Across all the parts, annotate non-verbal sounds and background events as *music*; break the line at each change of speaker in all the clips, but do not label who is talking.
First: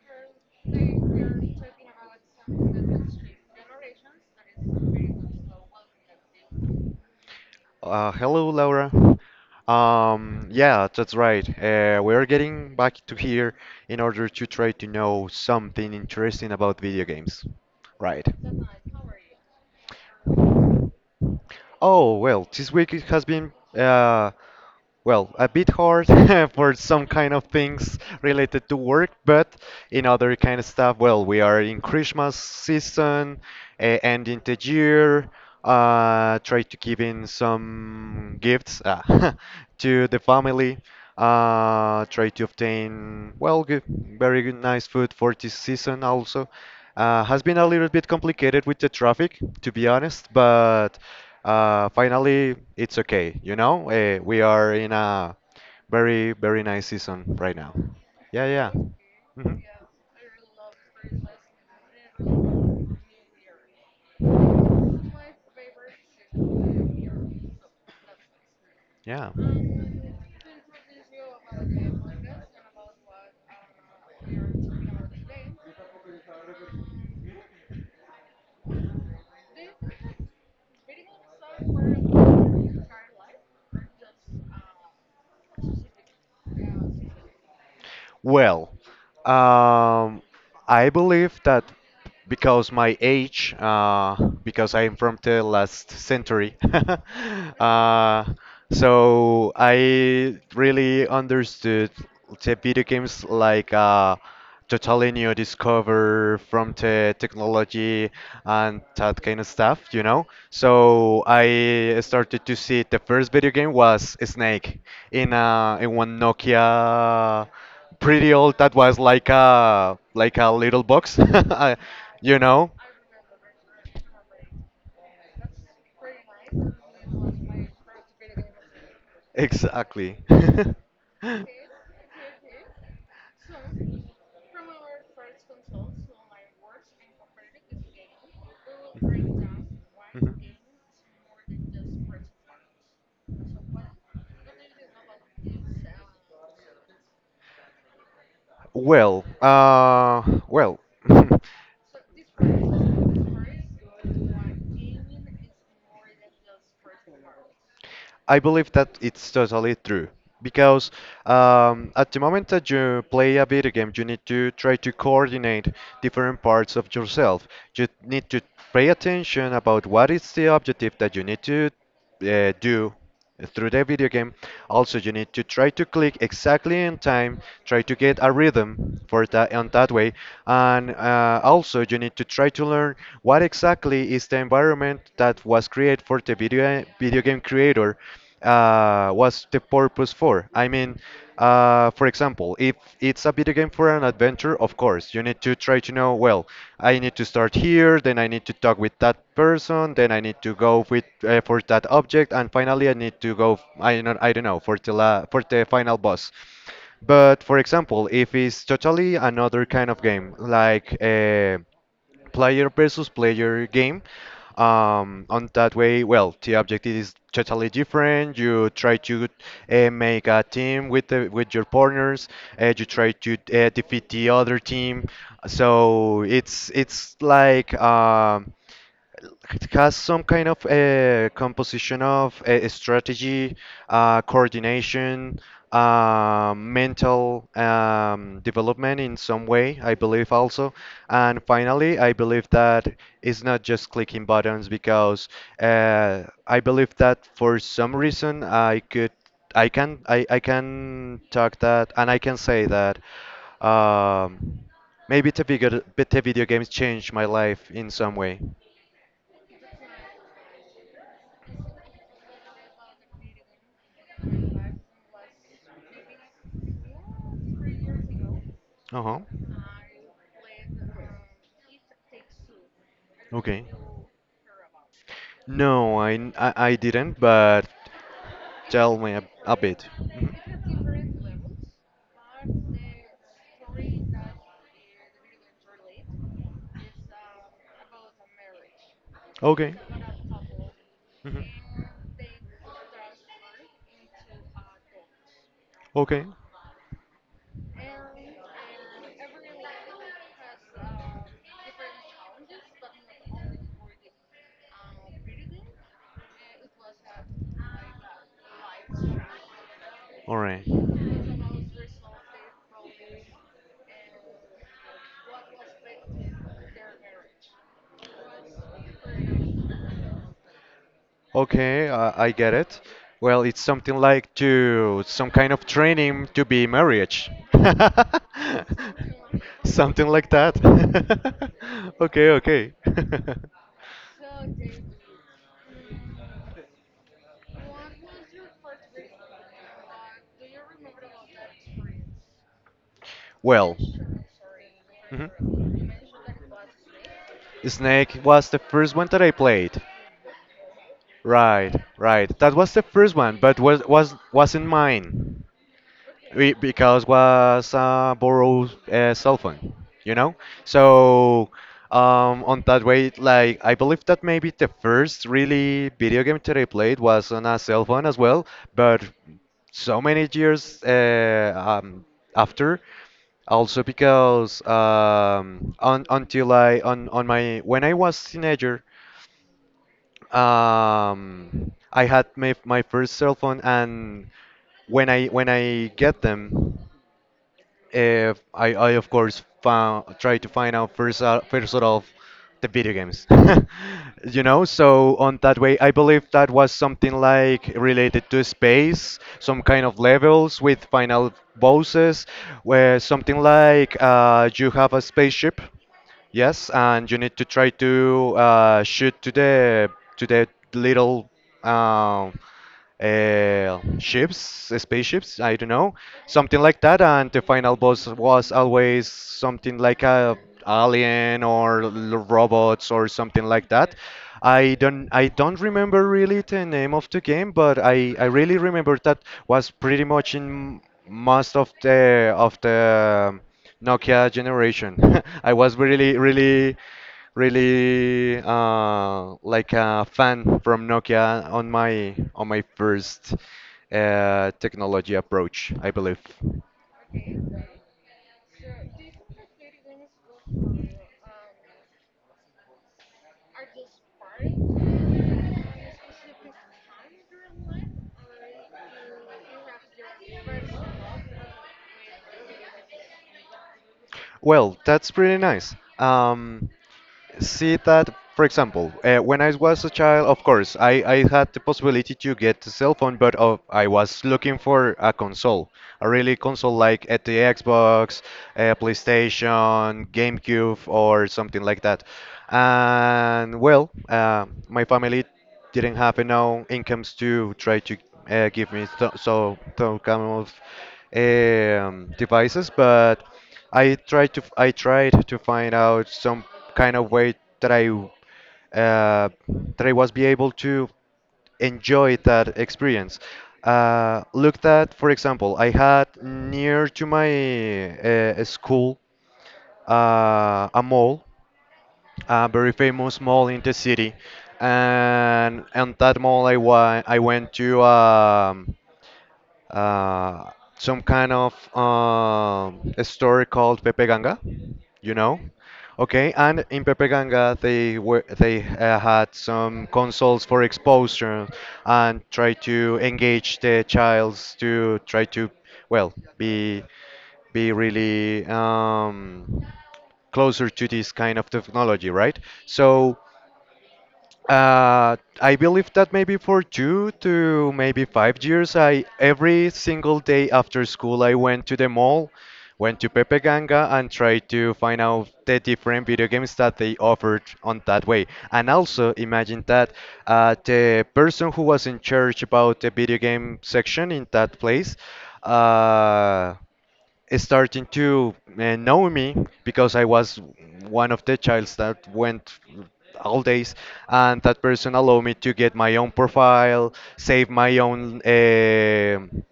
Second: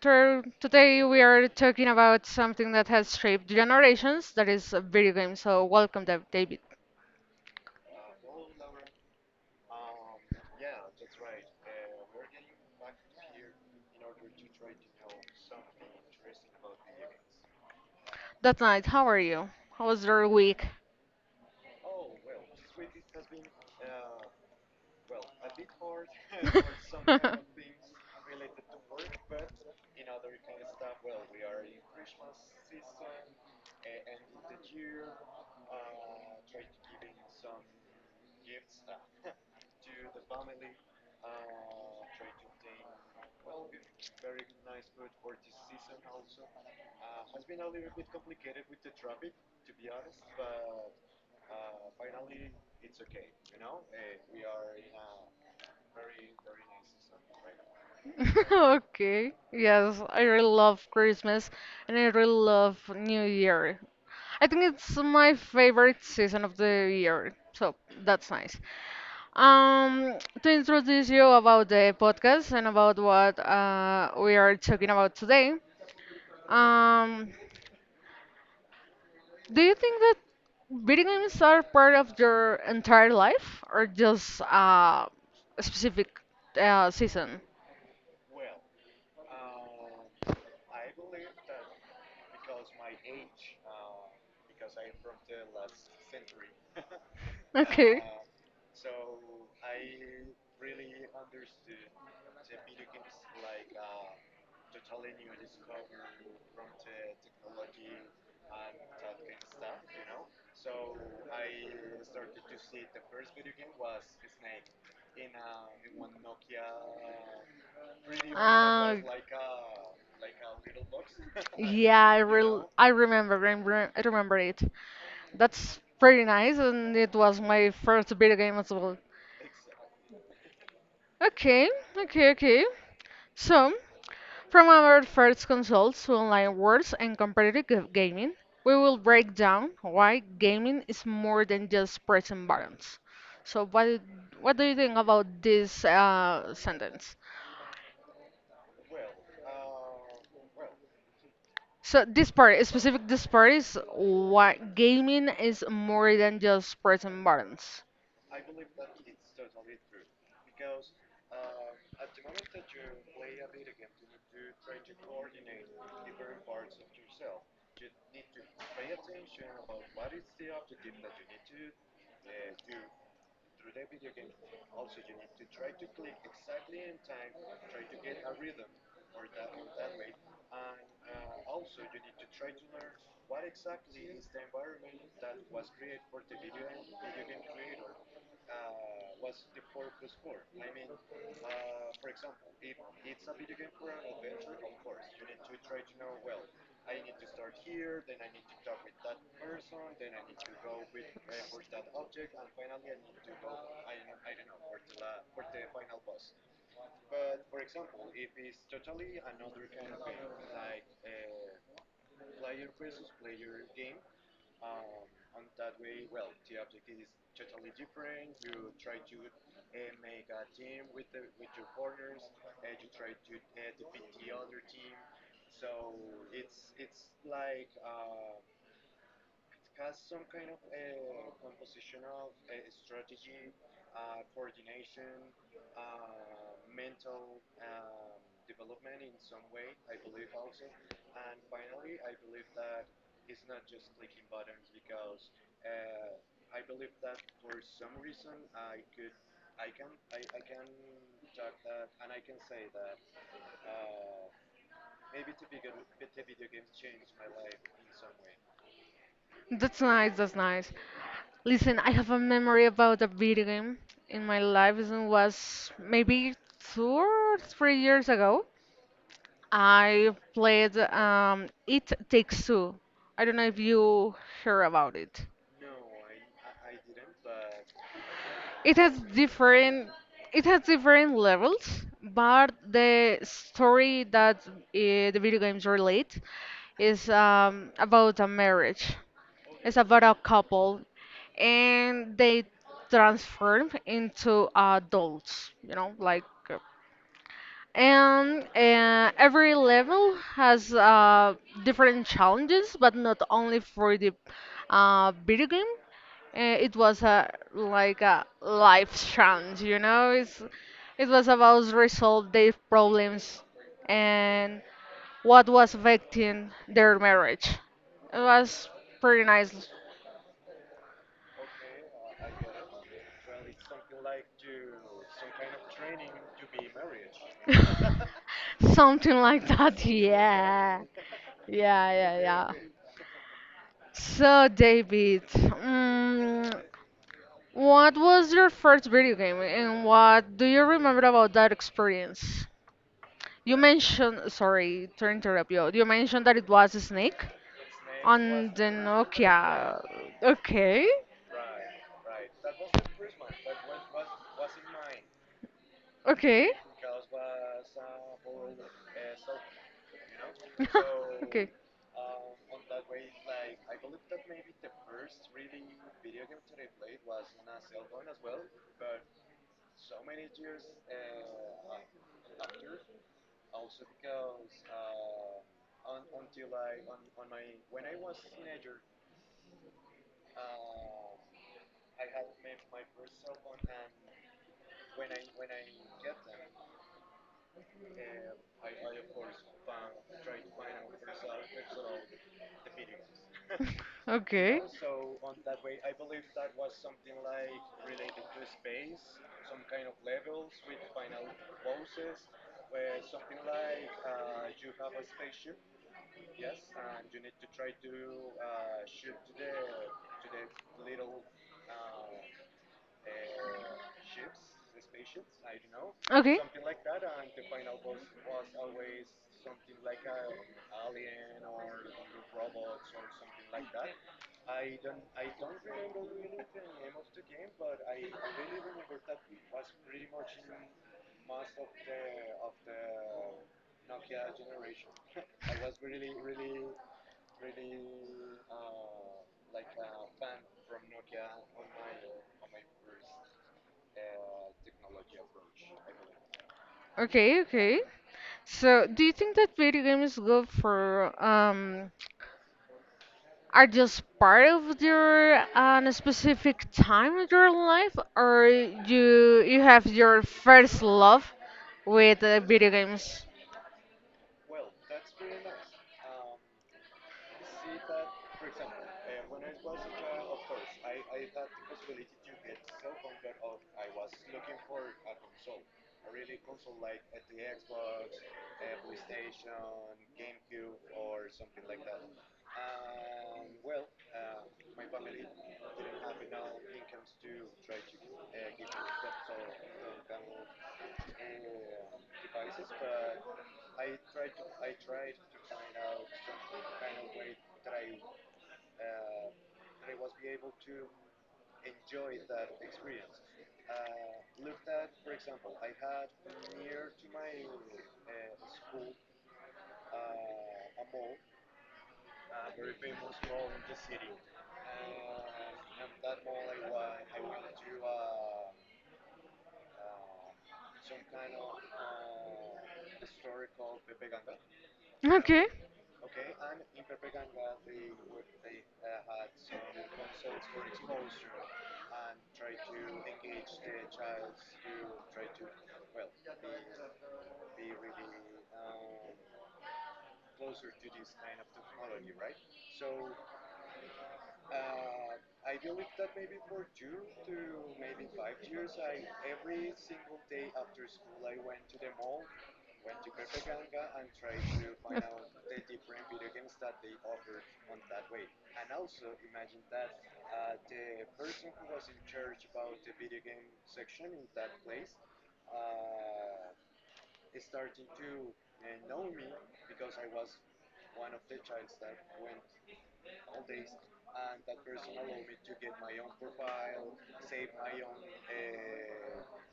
To today we are talking about something that has shaped generations, that is a video game. So, welcome, David.
Hello, Laura. Yeah, that's right. We're getting back to here in order to try to know something interesting about video games. Right.
That night, how are you? How was your week?
Oh, well, this week it has been well, a bit hard *laughs* for some
*laughs*
kind of
*laughs*
things related to work, but in other kind of stuff, well, we are in Christmas season, ending the year, try to give in some gifts ah, *laughs* to the family, try to obtain, well, good, very good, nice food for this season also. Has been a little bit complicated with the traffic, to be honest, but finally, it's okay. You know, we are in a very, very nice season right now. Yeah, yeah.
Okay.
Hmm.
Yes, I really love Christmas and I really love New Year. I think it's my favorite season of the year. So, that's nice.
Yeah.
To introduce you about the podcast and about what we are talking about today, um, do you think that video games are part of your entire life or just a specific season?
Well, um, I believe that because my age, because I am from the last century, *laughs*
Okay.
uh, so I really understood the video games like a totally new discover from the technology and that kind of stuff, you know. So I started to see the first video game was Snake in one Nokia pretty old that
Uh,
was like a little box *laughs* I-
yeah, I
you
re
know
I remember, I remember I remember it. That's pretty nice, and it was my first video game as well.
exactly *laughs*
Okay, okay, okay. So, from our first consults to online wars and competitive gaming, we will break down why
Mhm.
gaming is more than just pressing buttons. So, what do you think about this sentence?
Well, well *laughs*
So, this part, specific this part is why gaming is more than just pressing buttons.
I believe that it's totally true because at the moment that you play a video game, you need to try to coordinate different parts of yourself. You need to pay attention about what is the objective that you need to do through the video game. Also, you need to try to click exactly in time, try to get a rhythm for that on that way, and also you need to try to learn what exactly is the environment that was created for the video game creator was the purpose for? I mean, for example, if it's a video game for an adventure, of course, you need to try to know, well, I need to start here, then I need to talk with that person, then I need to go with for that object, and finally I need to go, I do not I don't, I don't know, for the final boss. But for example, if it's totally another kind of game, like player versus player game on that way, well, the objective is totally different. You try to make a team with with your partners. You try to defeat the other team. So it's like it has some kind of composition of strategy, coordination, mental development in some way, I believe also. And finally, I believe that it's not just clicking buttons because I believe that for some reason I could. I can talk that and I can say that um, maybe the video games changed my life in some way.
That's nice, that's nice. Listen, I have a memory about a video game in my life. It was maybe 2 or 3 years ago.
Uh-huh.
I played It Takes Two. I don't know if
Okay.
you hear about it.
No, I didn't, but
It has
tell me a bit.
different it has
Mhm.
different levels, but the story that the video games relate is about a marriage. It's
Okay.
about a couple,
Mhm.
and they transform into adults. You know, like
Okay.
uh, and every level has different challenges, but not only for the video game. It was a like a life challenge.
All right.
It was about resolve their problems and what was affecting their marriage. It was pretty nice.
Okay, I get it. Well, it's something like to some kind of training to be marriage. *laughs*
*laughs* Something like that,
Something like that.
yeah.
*laughs*
Yeah, yeah,
Okay,
yeah.
okay.
So, David, what was your first video game and what do you remember about that experience?
*laughs*
You
Well.
mentioned, sorry to
Mhm.
interrupt you, you mentioned that it was a snake
Snake
on
was the
the
first one that I
Nokia.
played.
Okay,
Right, right. That was the first one, but was wasn't mine.
okay,
We, because was borrowed cell phone, you know.
*laughs* okay,
So on that way, like I believe that maybe the first really video game that I played was on a cell phone as well. But so many years after, also because on my when I was teenager, I had my first cell phone, and when I get them. I of course found try to find out first out of the video games, *laughs* you
okay,
know. So on that way, I believe that was something like related to space, some kind of levels with final bosses, where something like you have a spaceship, yes, and you need to try to shoot to the little. Um, Ships, spaceships, I don't know,
okay.
something like that. And the final boss was always something like a alien or l- robots or something like that. I don't remember really the name of the game, but I really remember that was pretty much in most of the Nokia generation. *laughs* I was really really like a fan from Nokia on my first technology approach, I believe.
Okay, okay. So, do you think that video games go for are just part of your specific time of your life, or you have your first love with video games?
Well, that's pretty nice. See that for example when I was a child, of course I had the possibility to get a cell phone, but I was looking for a console, a really console, like at the Xbox, PlayStation, GameCube, or something like that. And well my family didn't have enough incomes to try to give me so some kind of devices, but I tried to find out some kind of way that I uh, that I was be able to enjoy that experience. Looked at, for example, I had near to my school a mall, a very famous mall in the city, and that mall I wa I went to. Uh, some kind of a story called Pepe Ganga, you know?
Okay,
Okay, and in Pepe Ganga they were they had some consoles for exposure and try to engage the childs to try to well be really closer to this kind of technology, right? So I believe that maybe for two to maybe 5 years, I every single day after school I went to the mall, went to Pepe Ganga and tried to find out the different video games that they offered on that way. And also imagine that the person who was in charge about the video game section in that place, uh, starting to know me because I was one of the childs that went all days, and that person allowed me to get my own profile, save my own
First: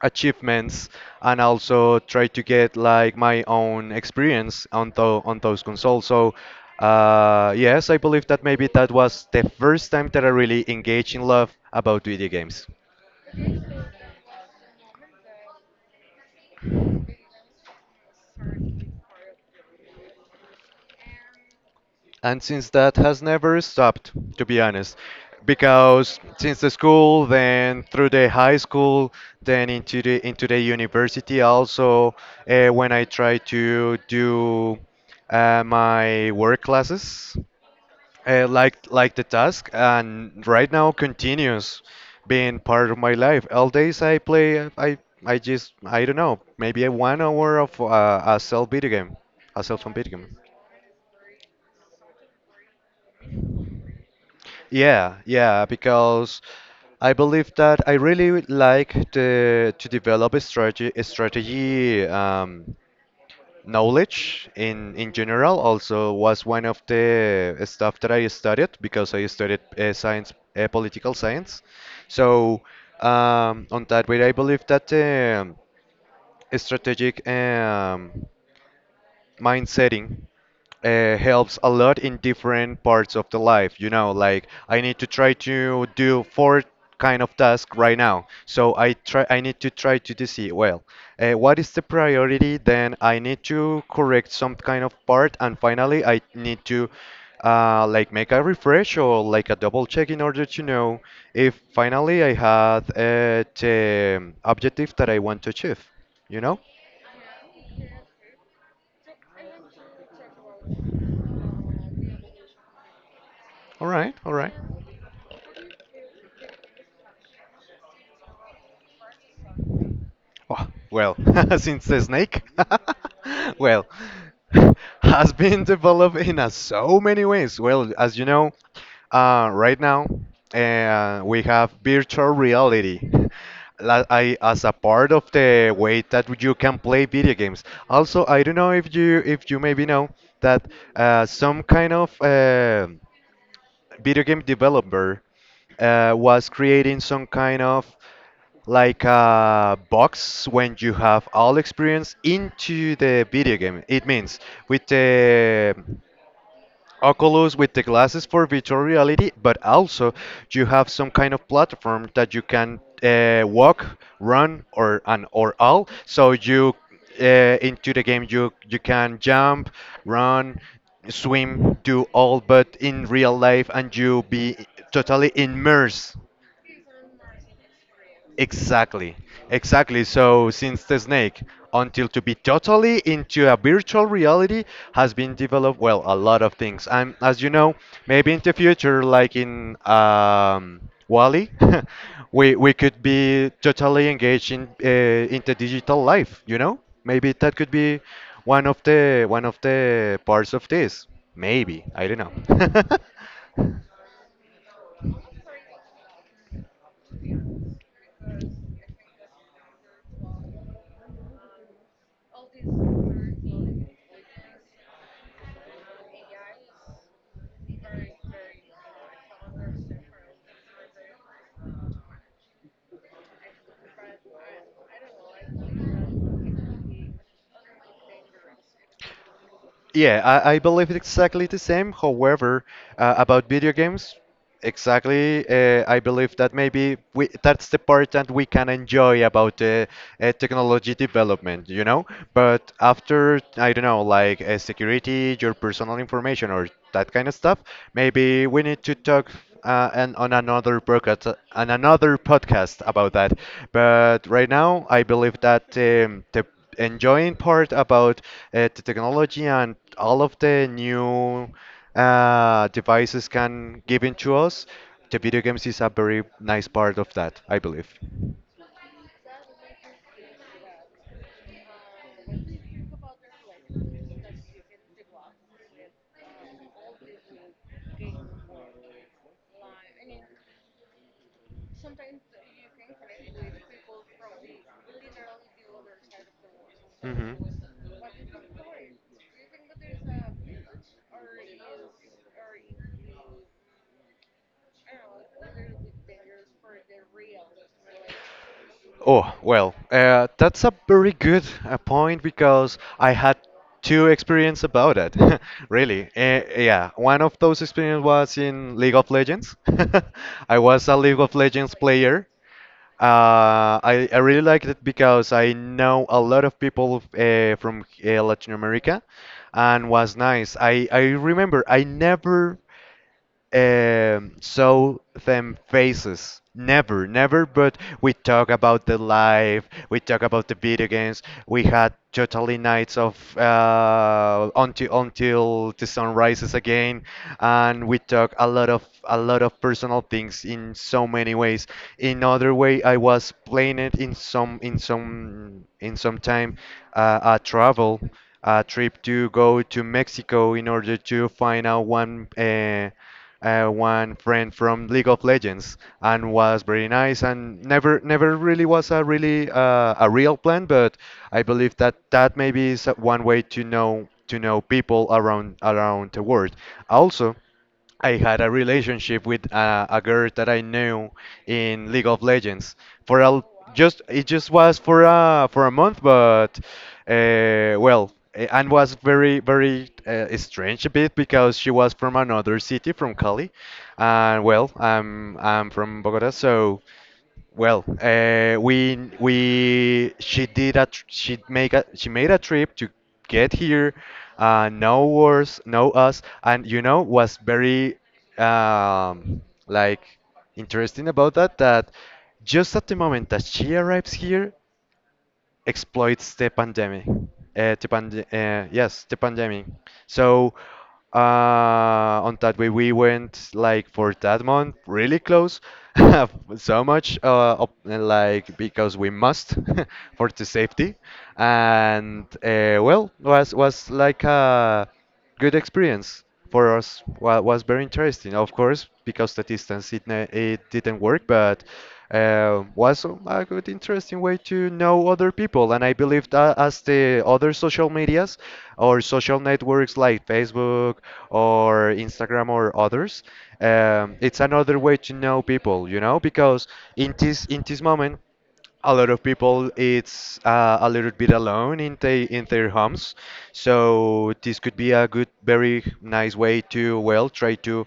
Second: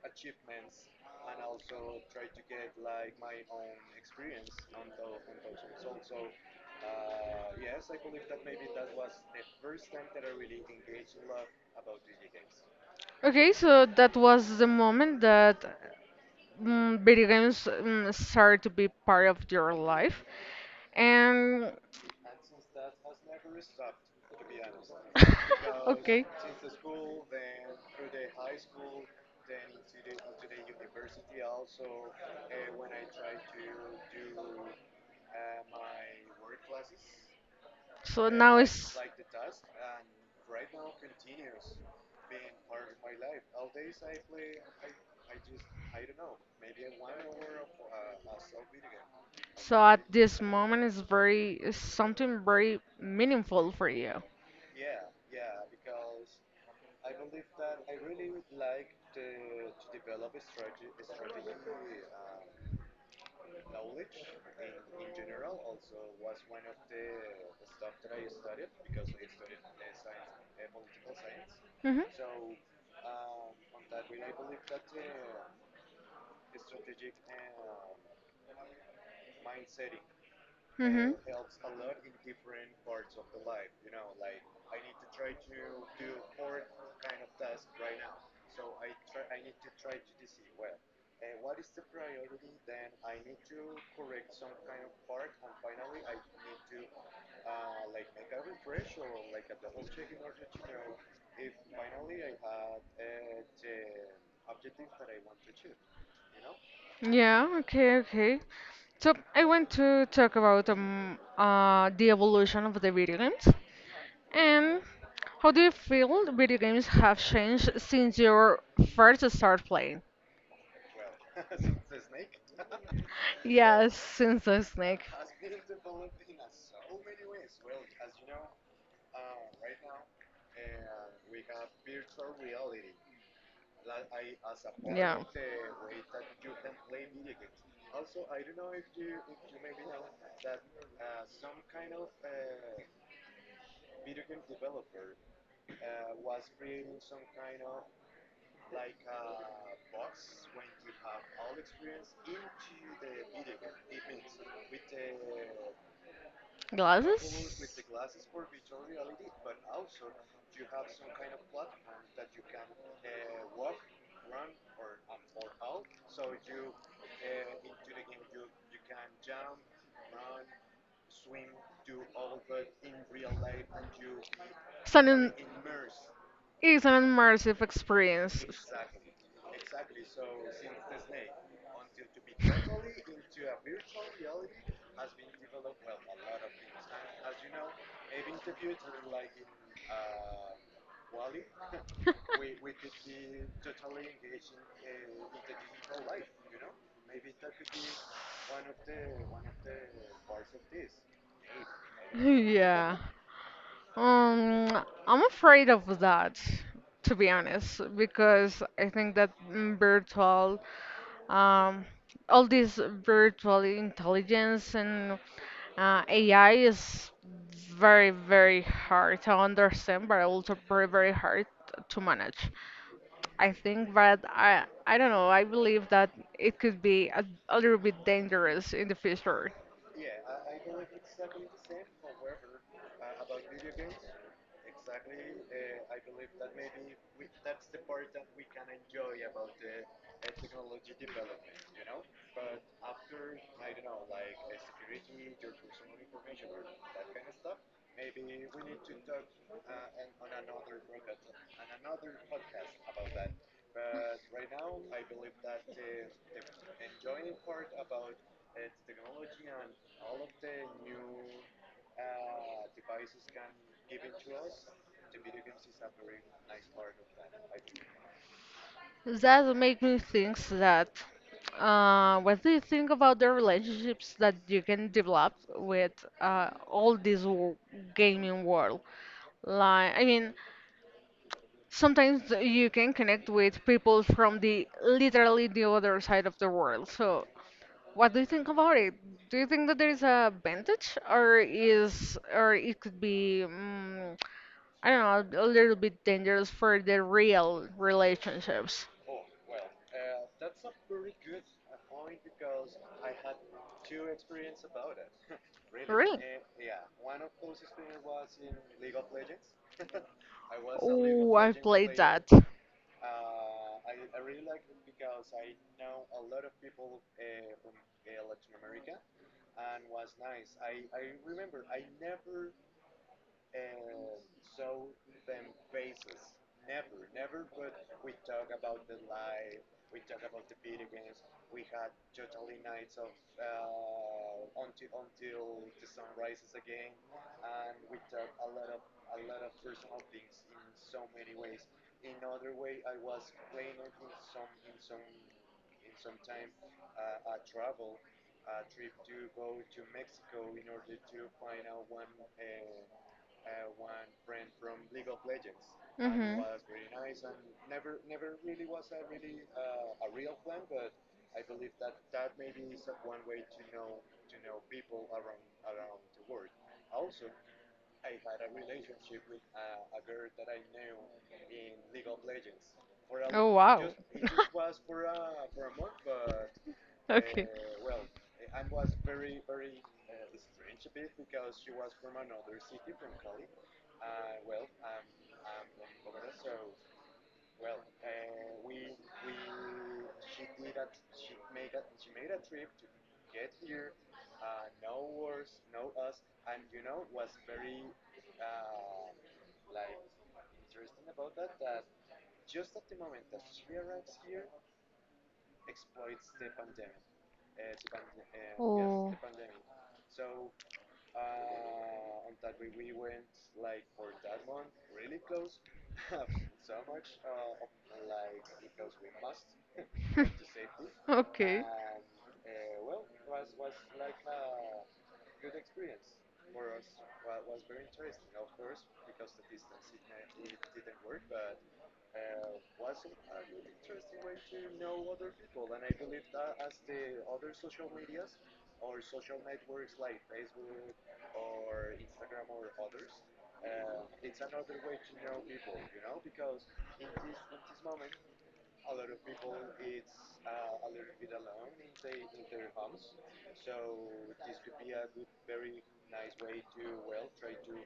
achievements, and also try to get like my own experience on those consoles. So. Yes, I believe that maybe that was the first time that I really engaged in love about video games.
okay. So that was the moment that video games started to be part of your life, and
And since that has never stopped, to be honest,
*laughs*
because
okay.
since the school, then through the high school, then into the university also, when I try to do my work classes,
So now it's
like the task, and right now continues being part of my life. All days I play I don't know, maybe a 1 hour of a cell video game, a cell
so
phone
at
video
this moment it's something very meaningful for you.
Yeah, yeah, because I believe that I really would like to develop a strategy, a strategy knowledge in general. Also, was one of the stuff that I studied, because I studied political science.
Mhm.
So on that way, I believe that strategic mind setting
Mhm.
helps a lot in different parts of the life, you know, like I need to try to do four kind of task right now, so I need to try to do, see well, what is the priority, then I need to correct some kind of part, and finally I need to like make a refresh or like a double check, in order to know if finally I had the objective that I want to achieve, you know.
Yeah, okay, okay. So I want to talk about the evolution of the video games.
All right, all right.
And how do you feel the video games have changed since your first start playing?
Oh, well, *laughs* since the snake, *laughs* well,
Yes, since the
*laughs*
snake.
has been developed in so many ways. Well, as you know, right now we have virtual reality. *laughs* La- I, as a part
Yeah.
of the way that you can play video games. Also, I don't know if you maybe know that some kind of video game developer was creating some kind of like a box when you have all experience into the video game. It means with the
Glasses?
Oculus, with the glasses for virtual reality, but also you have some kind of platform that you can walk, run, or and or all. So you into the game you can jump, run, swim, do all, but in real life, and you be
It's an
totally
im-
immersed.
it's an immersive experience.
Exactly, exactly. So, since the snake, until to be totally into a virtual reality, has been developed, well, a lot of things. And as you know, maybe in the future, like in Wally, *laughs* we could be totally engaged in the digital life. You know, maybe that could be one of the parts of this. Maybe I don't know.
Yeah.
*laughs*
Um, I'm afraid of that, to be honest, because I think that um, all this virtual intelligence and AI is very, very hard to understand, but also very, very hard to manage. I think, but I don't know. I believe that it could be a little bit dangerous in the future.
Yeah, I believe it's exactly the same. However, about video games, exactly. I believe that maybe that's the part that we can enjoy about the technology development, you know? But after, I don't know, like security, your personal information, or that kind of stuff, maybe we need to talk and on another podcast about that. But right now, I believe that the enjoying part about the technology and all of the new devices can give into us, the video games is a very nice part of that, I believe.
That makes me think that what do you think about the relationships that you can develop with all this gaming world? Like, I mean, sometimes you can connect with people from the literally the other side of the world. So,
Hmm.
what do you think about it? Do you think that there is a advantage, or or it could be? I don't know, a little bit dangerous for the real relationships.
Oh, well, that's a very good point because I had two experience about it, *laughs* really.
Really?
Yeah, one of those experience was in League of Legends. *laughs* I was a League of
Oh, I
Legends
played
player.
that.
I really liked it because I know a lot of people from Latin America and was nice. I remember I never show them faces. Never, never, but we talk about the life, we talk about the video games. We had totally nights of until the sun rises again, and we talk a lot of personal things in so many ways. In other way, I was playing it in some time, uh, a travel a trip to go to Mexico in order to find out one. One friend from League of Legends and
Hmm.
was very nice and never never really was a real plan, but I believe that maybe is one way to know people around the world. Also, I had a relationship with a girl that I knew in League of Legends for a
Oh, wow.
just
*laughs*
it just was for a month, but
Okay.
well, and was very very strange a bit because she was from another city, from Cali, and well, I'm from Bogota, so. Well, we she made a trip to get here, know us, and was very um, like interesting about that just at the moment that she arrives here exploits the pandemic. Yes,
Oh.
the pandemic. So uh, on that way, we went like for that month really close, *laughs* so much up, like because we must *laughs* for the safety,
*laughs* Okay.
and well was like a good experience for us. Well, was very interesting, of course, because the distance it didn't work, but was a good, interesting way to know other people. And I believe that as the other social medias or social networks like Facebook or Instagram or others, it's another way to know people, you know, because in this moment a lot of people it's a little bit alone in they in their homes, so this could be a good very nice way to well try to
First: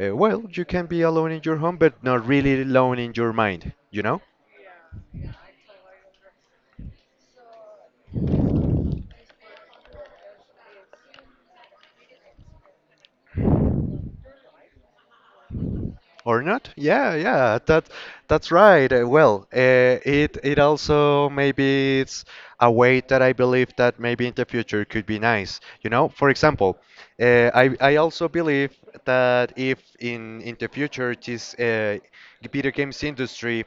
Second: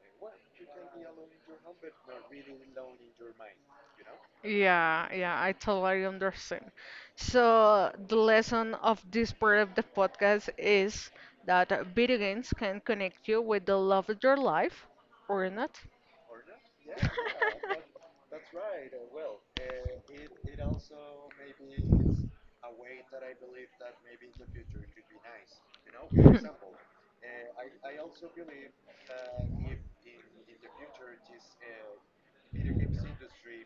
well you can be alone in your home but not really alone in your mind.
Yeah, yeah, I totally understand. So, the lesson of this part of the podcast is that video games can connect you with the love of your life or not.
Or not? Yeah, yeah,
*laughs*
that's right. Well, it also maybe it's a way that I believe that maybe in the future could be nice. You know, for example, I also believe that if in the future this video games industry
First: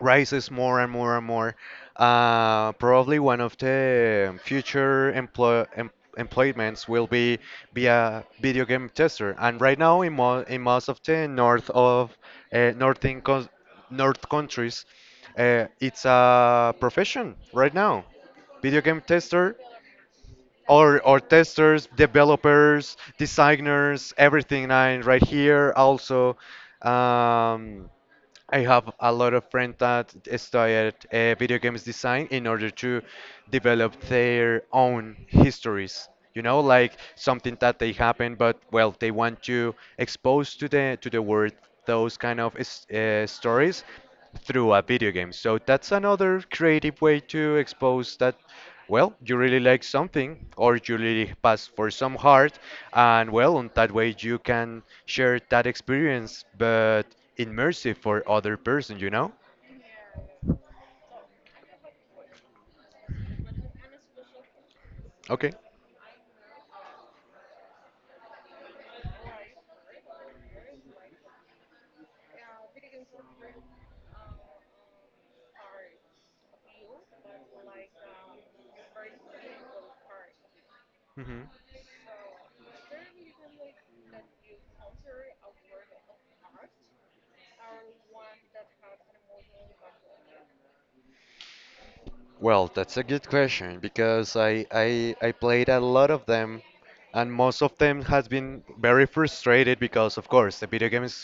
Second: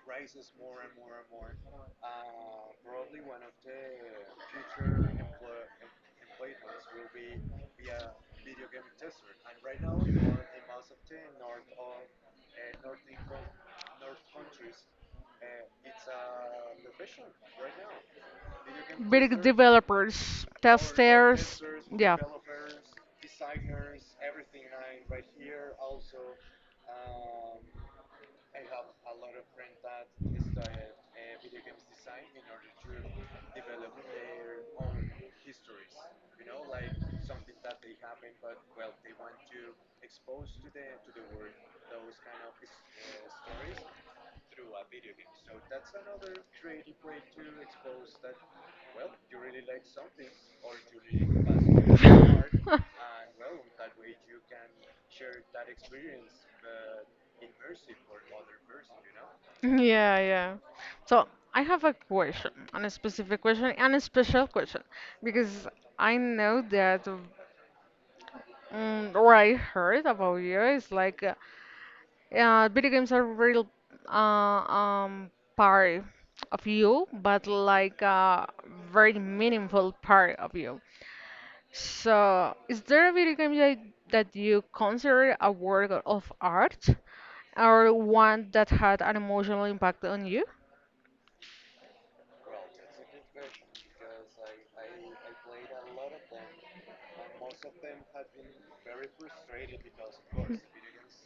rises more and more and more. Probably one of the future employments will be a video game tester. And right now, in most of the north of uh, northern cous- north countries, it's a profession right now. Video game
Big
tester
developers,
or
testers,
testers,
yeah.
developers, designers, everything. And right here also, um, I have a lot of friends that studied video games design in order to develop their own histories. You know, like something that they happen, but well, they want to expose to the world those kind of stories through a video game. So that's another creative way to expose that, well, you really like something or you really pass for some heart, and well, on that way you can share that experience, but immersive for other person, you know?
Yeah, yeah. So I have a question, and a specific question, and a special question,
Okay.
because I know that, or I heard about you, it's like, video games are real, part of you, but like a very meaningful part of you. So, is there a video game that you consider a work of art or one that had an emotional impact on you?
Well, that's a good question because I played a lot of them, and most of them has been very frustrated because of course the video games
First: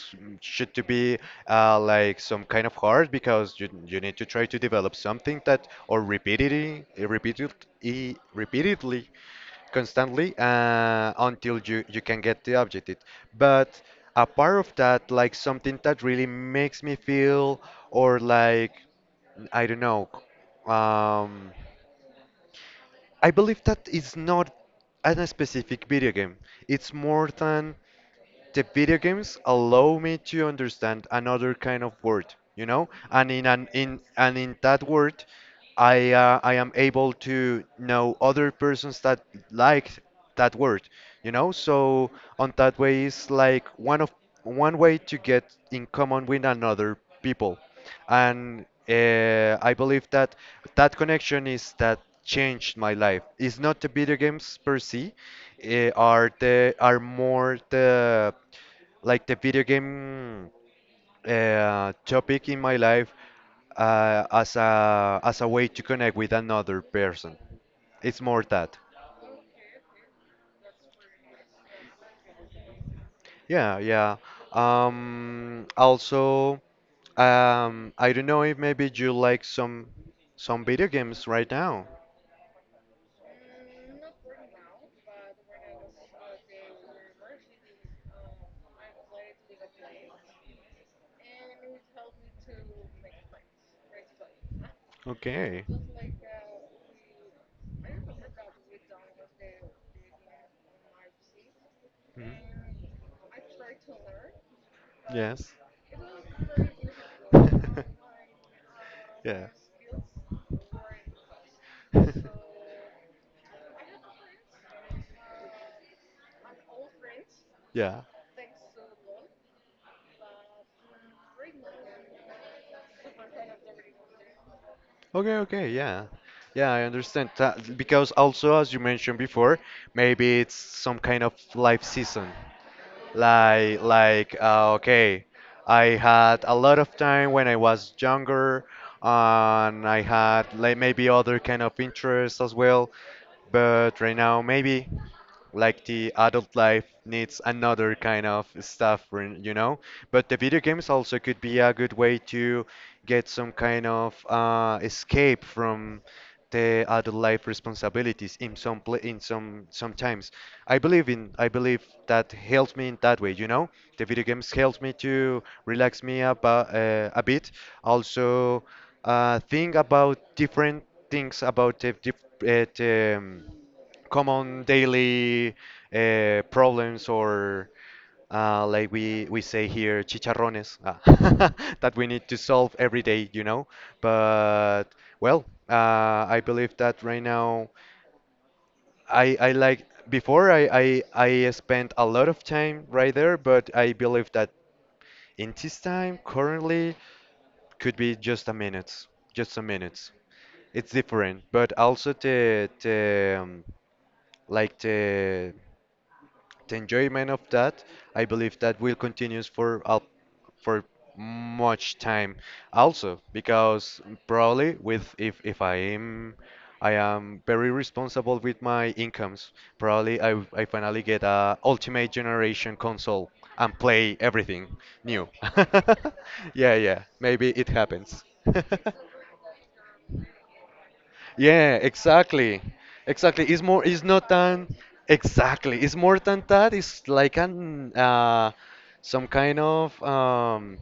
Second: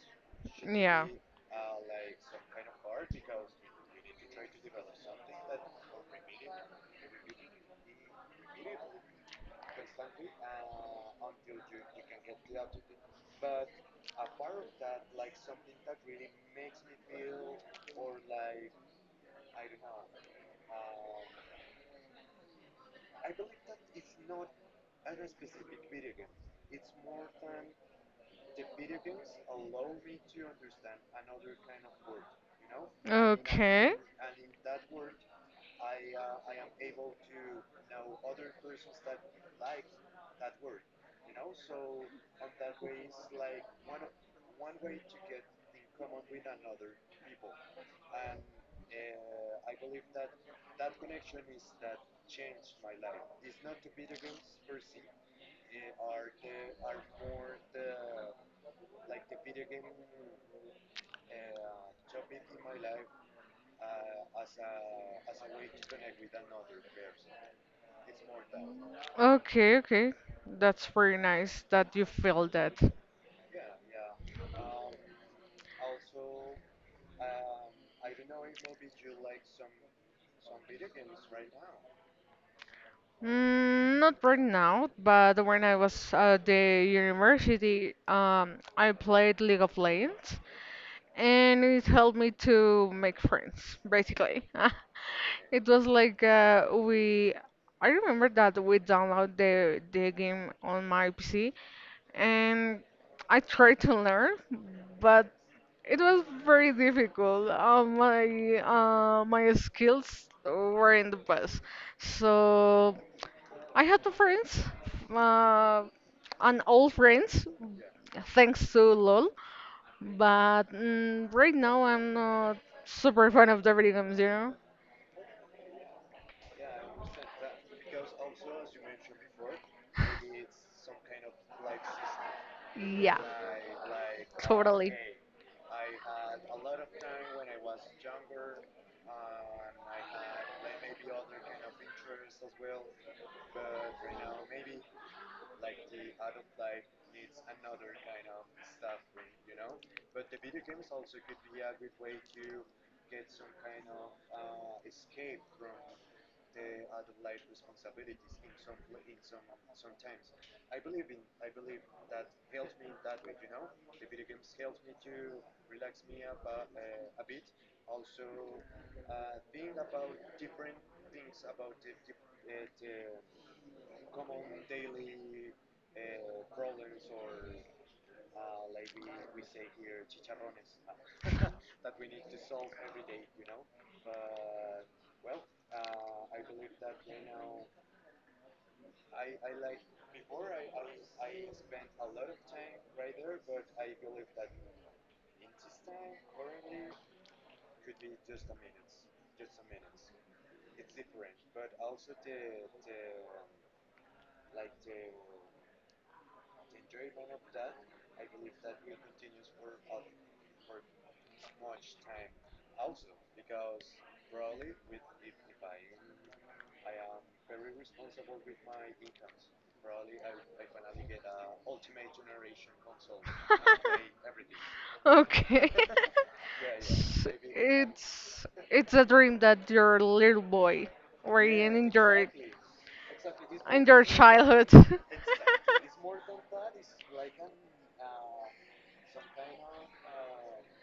should to
Yeah.
be like some kind of hard because you need to try to develop something that or repeatedly constantly, until you can get the objective. But apart of that, like something that really makes me feel or like I don't know. Um, I believe that it's not a specific video game. It's more than the video games allow me to understand another kind of word, you know? And in an
Okay.
in and in that word, I am able to know other persons that like that word, you know? So on that way is like one way to get in common with another people and I believe that that connection is that changed my life. It's not the video games per se, are the are more the like the video game topic in my life as a way to connect with another person. It's more that.
Okay, okay. That's very nice that you feel that.
Yeah, yeah. Also, I don't know if maybe you like some video games right now.
Not right now, but when I was at the university, I played League of Legends. And it helped me to make friends basically. *laughs*
Okay.
It was like we I remember that we download the game on my PC,
Mhm.
and I tried to learn, but
Yes. *laughs*
it was very difficult. uh, my uh,
Yeah.
my skills weren't the best,
*laughs*
so I had two friends, uh, an old friends
Yeah.
thanks to LoL. But right now, I'm not super fan of the video games, you know?
Okay, okay, yeah. Yeah, I understand that because also as you mentioned before, maybe it's some kind of life season.
Yeah,
Like
totally.
okay, I had a lot of time when I was younger and I had like maybe other kind of interests as well, but right now maybe like the adult life needs another kind of stuff, you know? But the video games also could be a good way to get some kind of escape from the adult life responsibilities in some sometimes. I believe that helps me in that way, you know? The video games helps me to relax me about a bit. Also, think about different things about the common daily problems or like we say here, chicharrones, *laughs* that we need to solve every day. But well, I believe that right now I like before I spent a lot of time right there, but I believe that in this time currently could be just a minutes, just a minutes. It's different, but also the like the enjoyment of that, I believe that will continue for much time also because probably with if I am very responsible with my incomes, probably I finally get a ultimate generation console and play everything new. *laughs*
Okay.
Yeah,
*laughs*
yeah,
S-
maybe it happens.
It's
*laughs*
it's a dream that your little boy already and
Yeah,
enjoyed
exactly. Exactly. It's more,
in
it's
your
not an,
childhood. *laughs*
exactly. It's more than that. It's like some kind of,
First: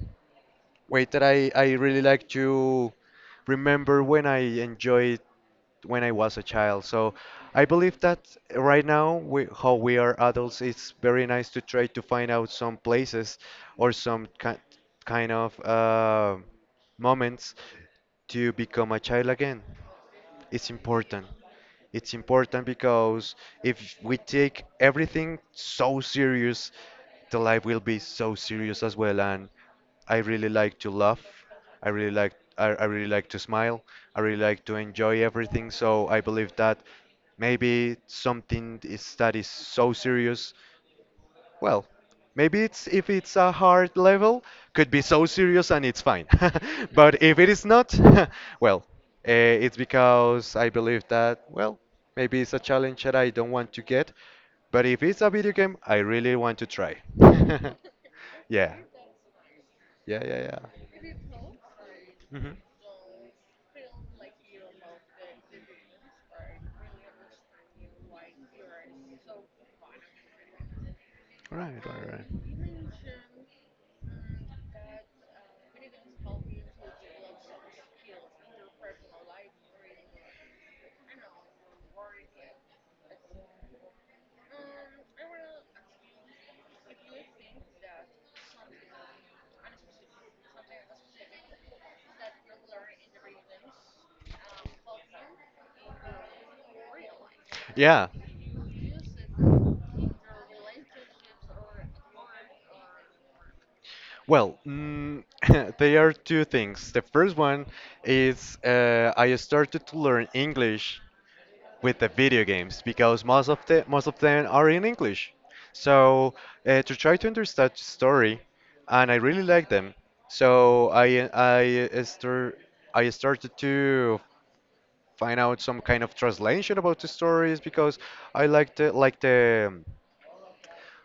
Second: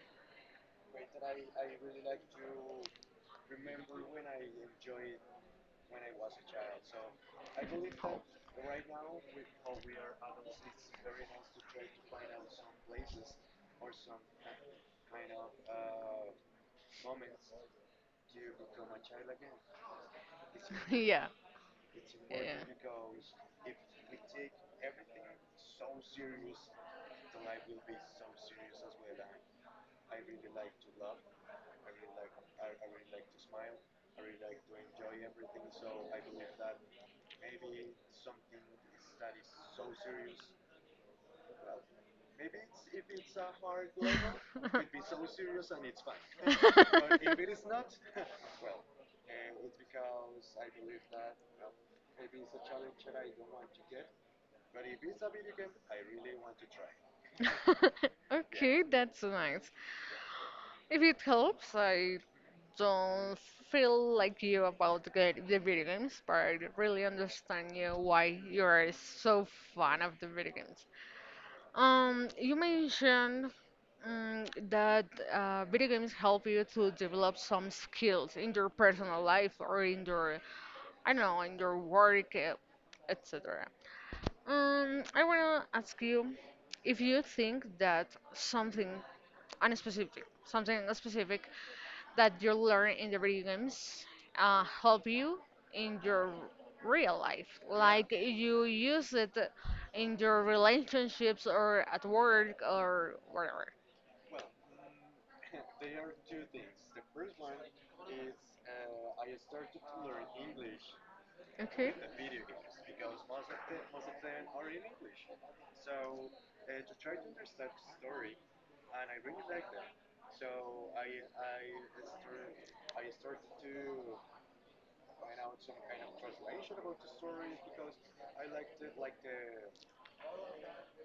way that I really like to remember when I enjoyed when I was a child. So I believe that right now, how we are adults, it's very nice to try to find out some places or some ki kind of, moments to become a child again. It's important.
Yeah.
It's important because if we take everything so serious, the life will be so serious as well. And I really like to laugh. I really like I really like to smile. I really like to enjoy everything. So I believe that maybe something is that is so serious, well, maybe it's if it's a hard level, could be so serious and it's fine. *laughs* But if it is
Yeah.
not, *laughs* well,
*laughs* *laughs*
uh, it's because I believe that, well, maybe it's a challenge that I don't want to get. But if it's a video game, I really want to try. *laughs*
*laughs*
Yeah,
Okay, that's nice.
yeah, yeah, yeah.
If it helps, I
Hmm.
don't feel like you about the video games, but I really understand you why you're so fan of the video games.
Right, right, right.
You mentioned um, that video games help you to develop some skills in your personal life or in your, I don't know, in your work, etc. I wanna ask you if you think that something something specific that you learn in the video games help you in your real life,
Yeah,
like you use it in your relationships or at work or whatever.
well, *laughs* there are two things. The first one is I started to learn English
Okay,
with the video games because most of them are in English. So to try to understand the story, and I really like them. So I started to find out some kind of translation about the stories because I like the like the,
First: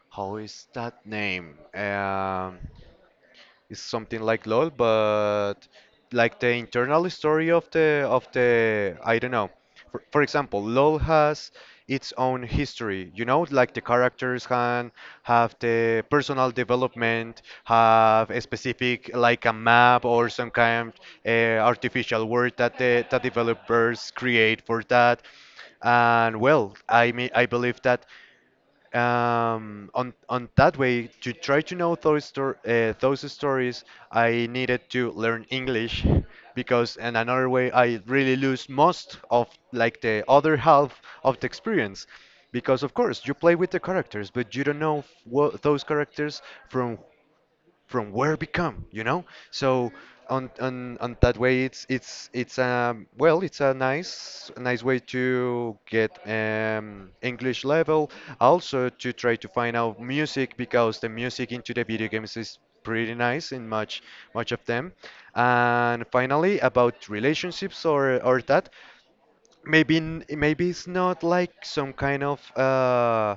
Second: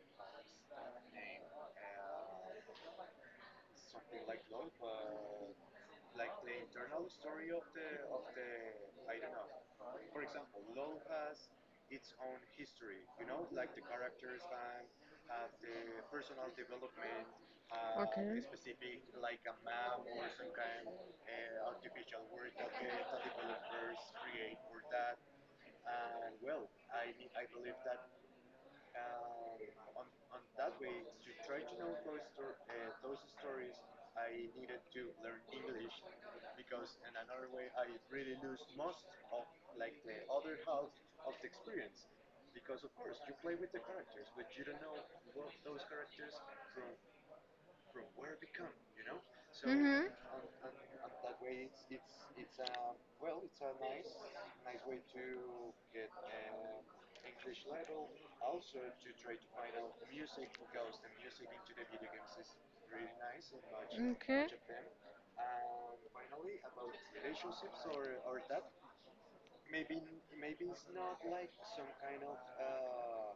how is that name? It's something like LOL, but like the internal story of the I don't know. For example, LOL has its own history. You know, like the characters can have the personal development, have a
okay.
specific like a map or some kind artificial world that developers create for that. And well, I mean, I believe that on that way to try to know those stories, I needed to learn English because in another way I really lose most of like the other half of the experience because of course you play with the characters but you don't know what those characters from from where become, you know? So on that way it's well, it's a nice way to get English level, also to try to find out music because the music into the video games is pretty nice in much
Hmm. Okay.
much of them. And finally, about relationships or that, maybe maybe it's not like some kind of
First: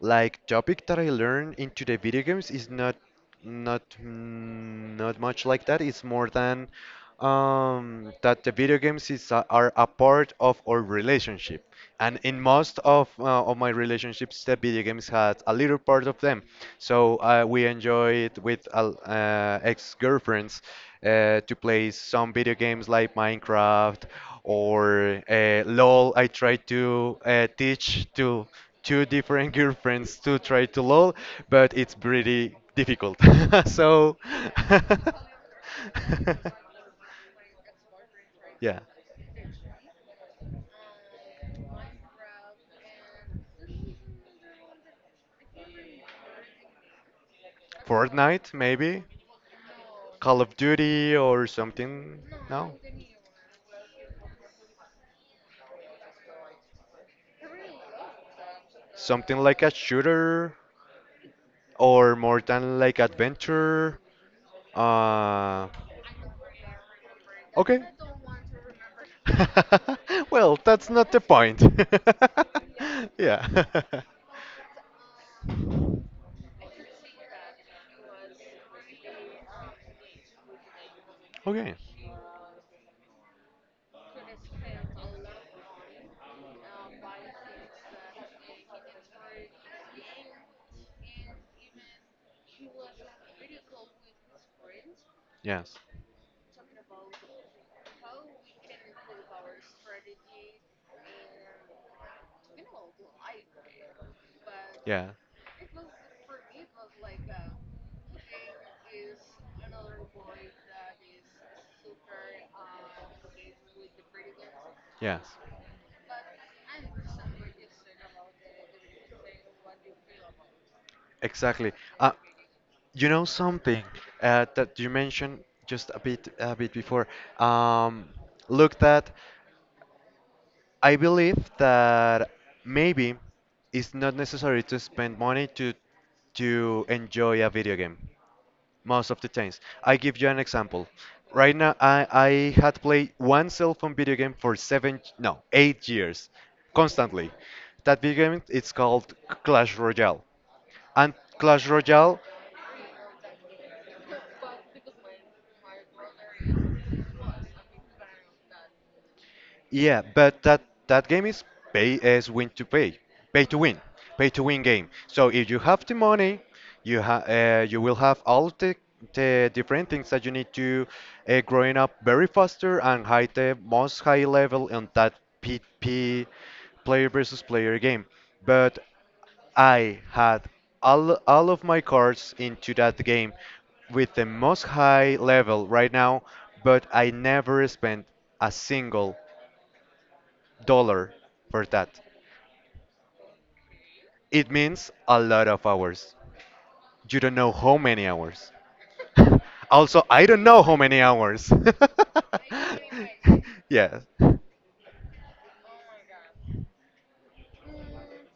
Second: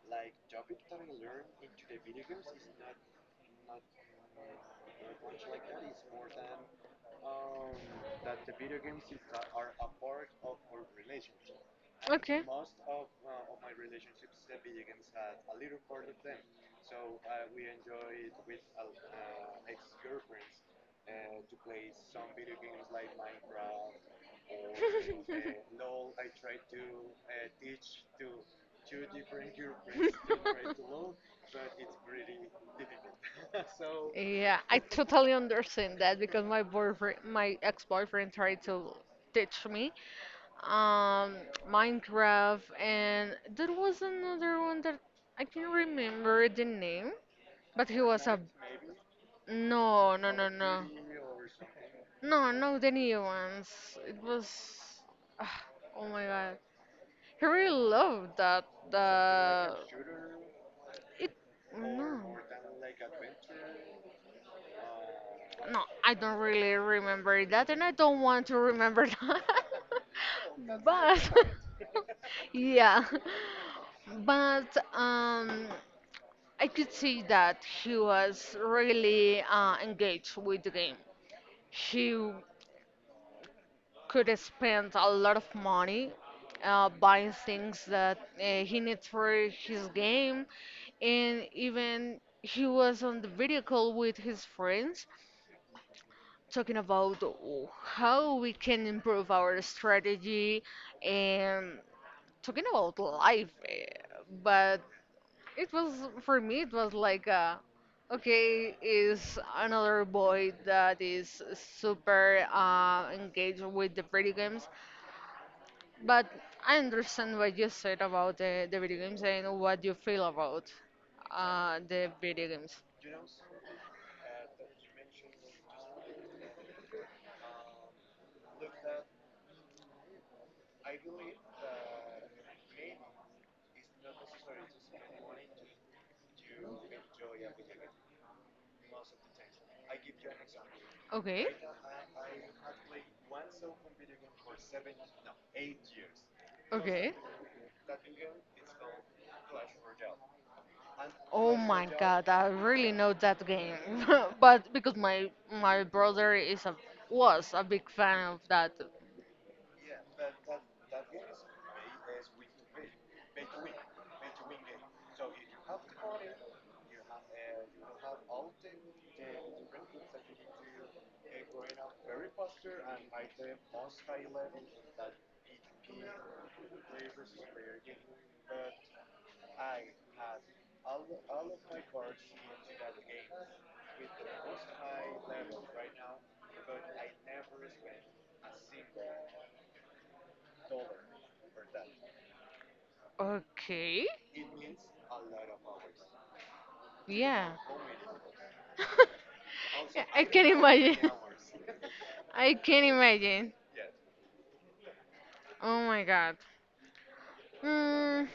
like topic that I learned into the video games is not much like that. It's more than that the video games are a part of our relationship, and in
Okay.
most of
*laughs*
uh, of my relationships, the video games had a little part of them. So we enjoyed with ex-girlfriends to play some video games like Minecraft or LOL. I tried to teach to two different *laughs* girlfriends to try to lol, but it's pretty difficult. *laughs* So,
Yeah, I totally understand that because my
*laughs*
boyfriend, my ex-boyfriend tried
yeah,
to teach me um Minecraft and there was another one that I can remember the name. But he was a.
Fortnite maybe?
No, no,
Call
no,
of
no.
Duty or something?
No, no,
No,
the new ones. It was. Ah, oh my god. He really loved that.
something like a
The.
shooter
It.
or
No.
more than like adventure. Uh,
No, I don't really remember that,
okay.
and I don't want to remember that.
*laughs* Well,
*laughs*
that's not the
but.
point.
*laughs* yeah.
*laughs* Yeah. *laughs*
But. I could see that he was really engaged with the game.
Okay.
He could spend a lot of money buying things that he needs for his game, and even he was on the video call with his friends
Yes.
talking about how we can improve our strategy and talking about life. But
Yeah.
it was for me. It was like, okay, is another boy that is super engaged with the video games.
Yes.
But I understand what you said about the video games and what you feel about
Exactly.
the
Uh,
video games.
You know something that you mentioned just a bit before. Um, Look that I believe that maybe it's not necessary to spend money to enjoy a video game most of the times. I give you an example.
Okay.
Right now, I had played one cell phone video game for 7, no, 8 years,
Okay.
constantly. That video game it's called Clash Royale. And
Oh
Clash
my
Royale.
god, I really know that game. *laughs* But because my brother is a was a big fan of that.
Yeah, but that game is pay as win to pay, pay to win, pay to win game. So if you have the money, you will have all the different things that you need to growing up very faster and high the most high level on that P P player versus player game. But I had all of my cards into that game with the most high level right now, but I never spent a single dollar for that.
Okay.
It means a lot of hours. You don't
Yeah.
know how many hours. *laughs* Also,
Yeah, I
I don't
can
know how many
imagine.
hours. *laughs*
*laughs* I can imagine.
Yeah.
Oh my god. Mm,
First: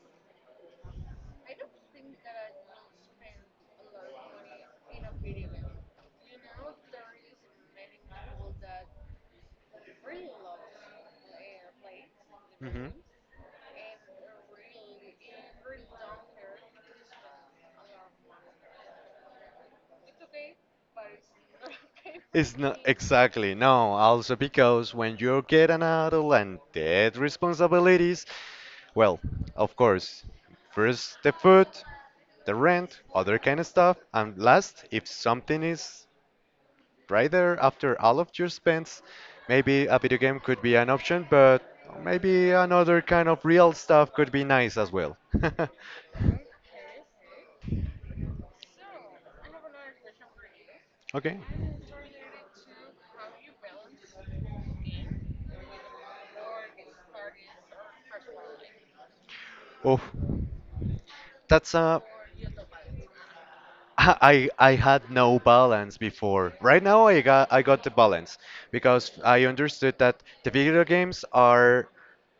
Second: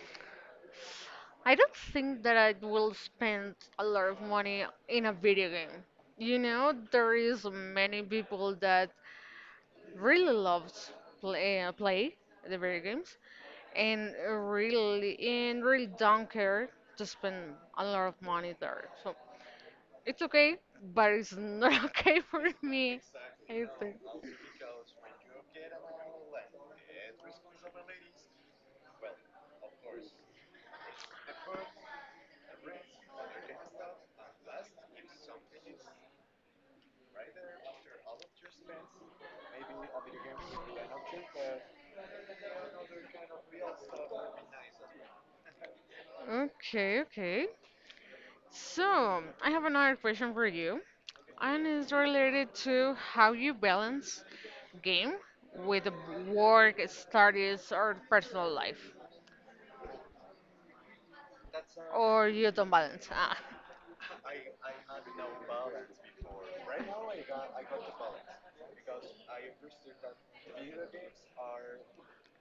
I don't think that I will spend a lot of money in a video game. You know, there is many people that really loves play the video
Mhm.
games and and really don't care to spend a lot of money there. So it's okay, but it's not *laughs* okay for
It's not
me.
exactly
I
no. Also, because when you get an adult and dead responsibilities, well, of course, first the food, the rent, other kind of stuff, and last, if something is right there after all of your spends. Maybe a video game could be an option, but maybe another kind of real stuff could be nice as well. *laughs*
Okay, okay. Okay. So, I have another question for you,
Okay.
and it's related to how you balance game with work, studies, or personal life.
Oh, that's a.
Or you don't balance. Ah.
*laughs* I had no balance before. Right now I got the balance because I understood that the video games are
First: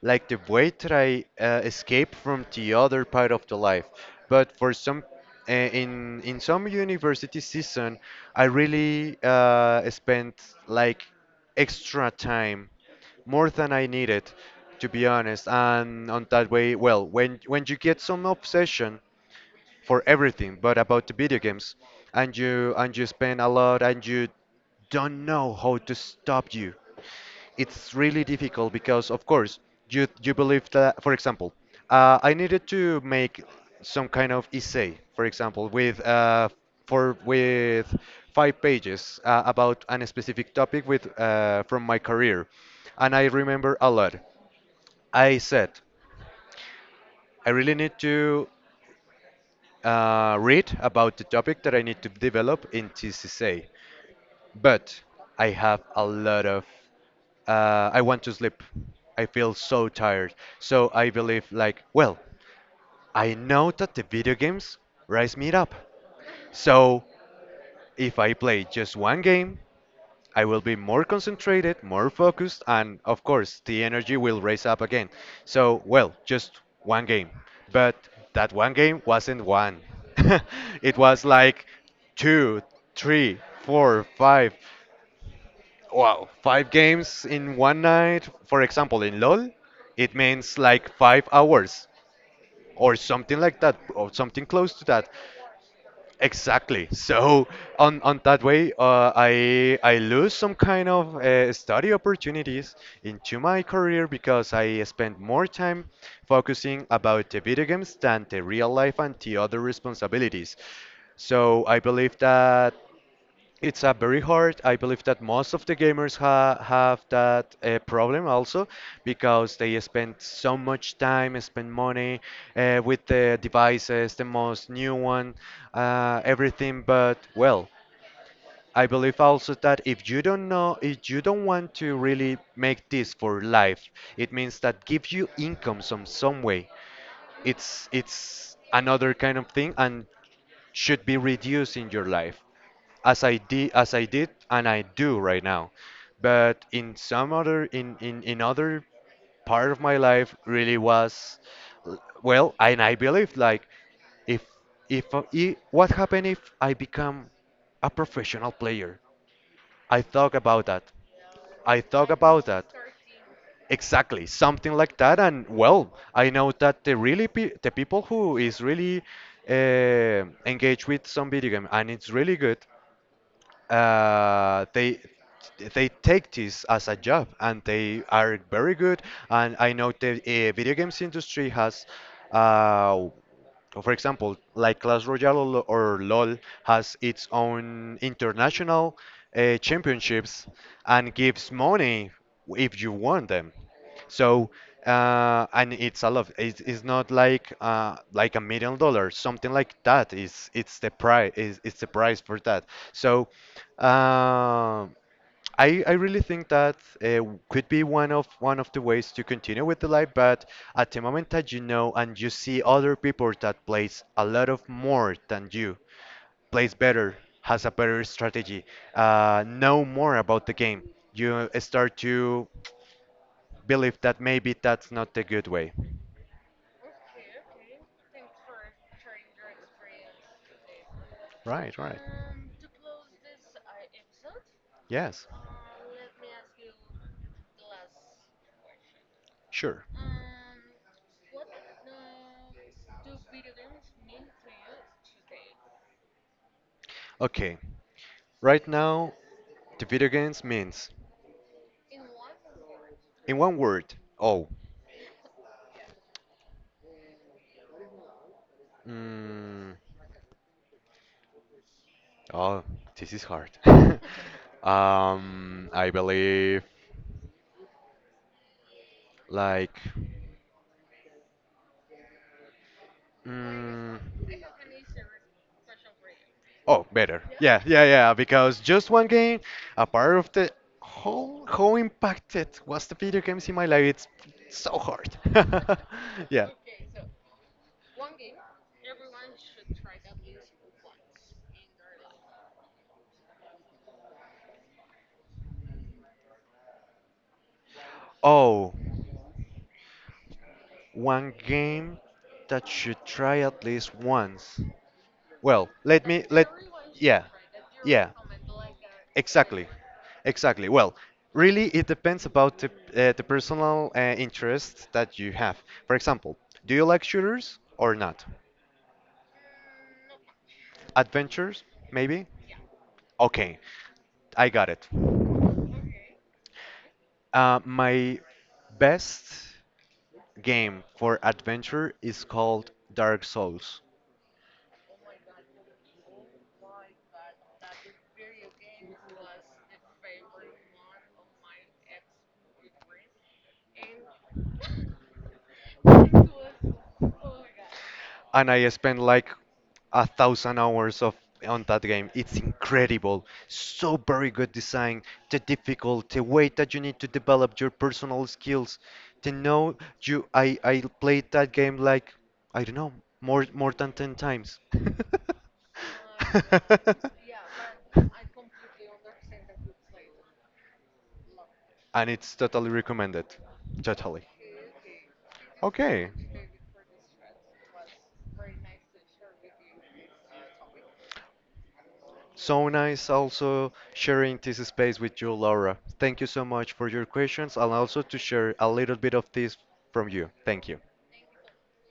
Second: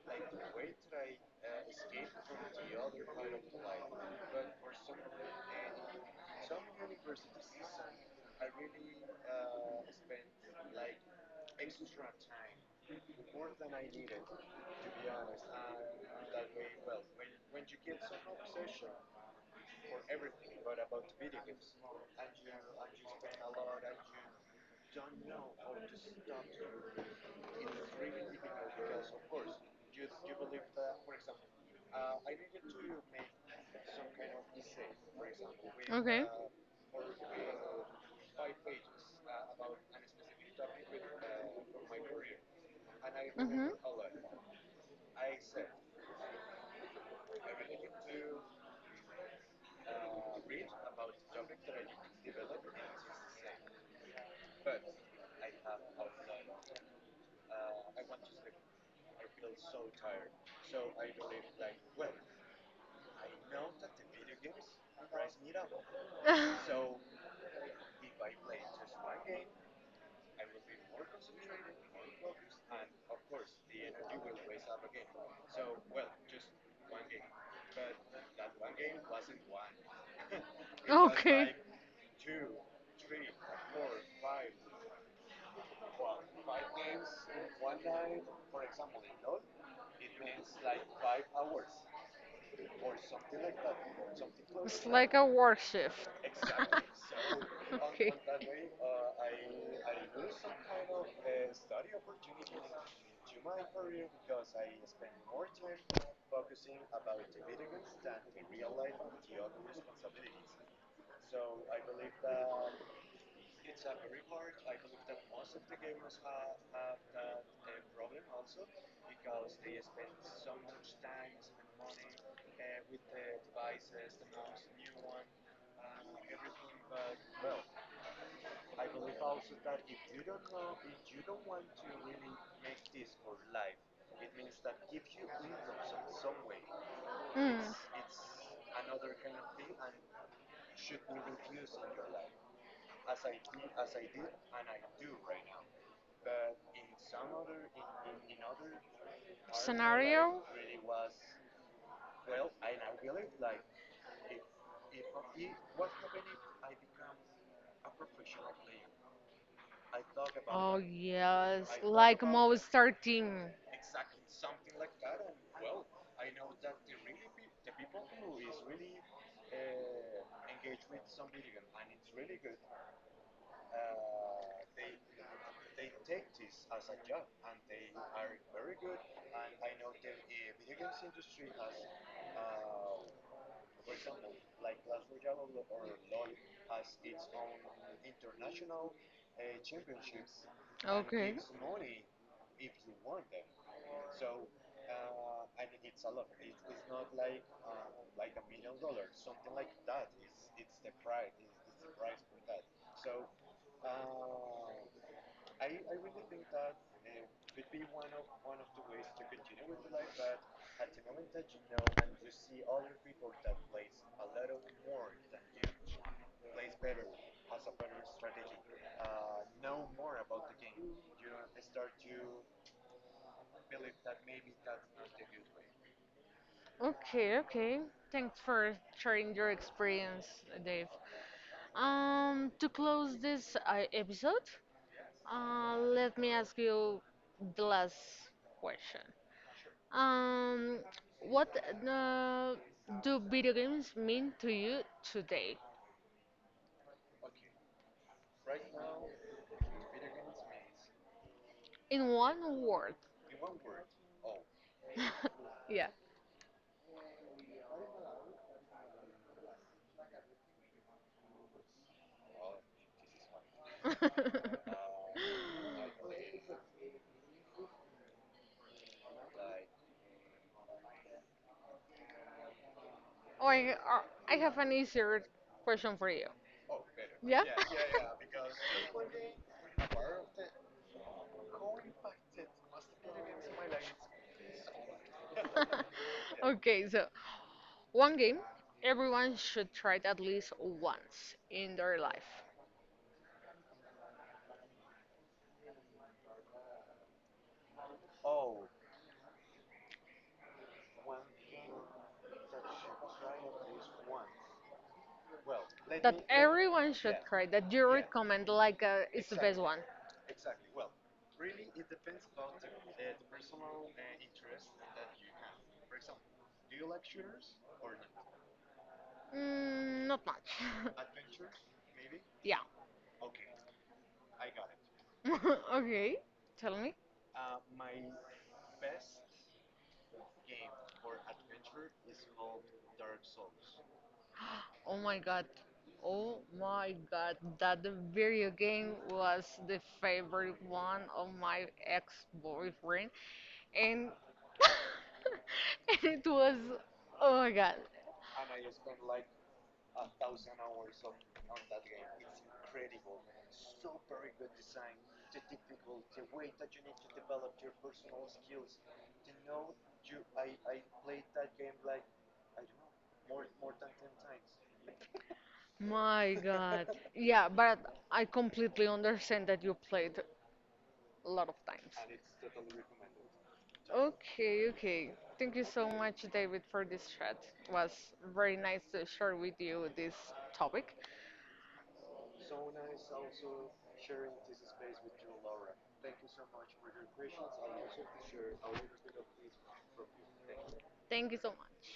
like the way that I escape from the other part of the life. But for some in some university season, I really spent like extra time more than I needed to be honest. And on that way, well, when you get some obsession for everything, but about the video games, and you spend a lot, and you don't know how to stop you. It's really difficult because, of course, you believe that, for example, I needed to make some kind of essay, for example, with
Okay.
uh, for with 5 pages about an specific topic with from my career, and I
Mm-hmm.
remember a lot. I said I really need to read about the topic that I need to develop in TCCA. But I have a lot of. I want to sleep. I feel so tired. So I believe, like, well, I know that the video games rise me up. So if I play just one game, I will be more concentrated, more focused, and of course, the energy will raise up again. So, well, just one game. But that one game wasn't one, *laughs* it
*laughs*
was
okay.
like two, three, four, five. Wow, five games in one night. For example, in LOL, it means like 5 hours or something like that, or something close to
It's
that.
like a work shift. *laughs*
Exactly. So on
Okay.
on that way, I lose some kind of study opportunities into my career because I spend more time focusing about the video games than the real life and the other responsibilities. So I believe that it's a very hard. I believe that most of the gamers ha have that problem also because they spend so much time, spend money with the devices, the most new one, everything. But well, I believe also that if you don't know, if you don't want to really make this for life, it means that gives you income some way.
Mm.
It's another kind of thing and should be reduced in your life as I did and I do right now. But in some other in other part of my life
Scenario?
really was well, and I believe like if if, I what happened if I become a professional player? I thought about
Oh,
that.
yes.
I thought
Like
about that.
Movistar team.
Exactly, something like that. And well, I know that the people who is really engaged with some video game and it's really good, uh, they they take this as a job and they are very good. And I know the video games industry has uh, for example, like Clash Royale or LoL has its own international championships and
Okay.
gives money if you want them. So, and it's a lot. It's not like like $1 million, something like that. Is it's the price. Is it's the price for that. So, um I really think that uh, could be one of the ways to continue with the life, but at the moment that you know and you see other people that plays a lot of more than you, plays better, has a better strategy, know more about the game, you start to believe that maybe that's not the good way.
Okay, okay. Thanks for sharing your experience, Dave.
Right, right.
To close this episode,
Yes,
Let me ask you the last question.
sure.
Um, what uh, do video games mean to you today?
Okay, right now the video games means,
In one word.
in one word, oh,
*laughs* Yeah.
mm, Oh, this is hard.
*laughs*
*laughs*
or,
I believe like
or
mm,
I have an easier question for you.
Oh, better.
Yeah?
Yeah, yeah,
*laughs*
yeah. Because just one game, a part of the whole, how impacted was the video games in my life? It's so hard. *laughs*
*laughs*
Yeah.
okay, so one game everyone should try it at least once in their life.
Oh, one game that should try at least once. Well, let
That
me let.
everyone should
Yeah,
try. That you
yeah.
recommend like it's the best
Exactly.
one.
Exactly. Well, really, it depends about the personal interest that you have. For example, do you like shooters or not?
Not much. *laughs*
Adventures, maybe?
Yeah.
Okay, I got it.
*laughs* okay. Tell me.
My best game for adventure is called Dark Souls,
Oh my god. Oh my god. That the video game was the favorite one of my ex-boyfriend, and *laughs* and it was. Oh my god.
and I spent like 1,000 hours of on that game. It's incredible. So very good design, the difficult, the way that you need to develop your personal skills. To know you, I played that game like I don't know more than 10 times. *laughs*
My God. Yeah, but I completely understand that you played a lot of times.
And it's totally recommended. Totally.
Okay, okay. Thank you so
Okay.
much, David, for this chat. It was very nice to share with you this topic.
So nice also sharing this space with you, Laura. Thank you so much for your questions and also to share a little bit of this from you. Thank you.
Thank you so much.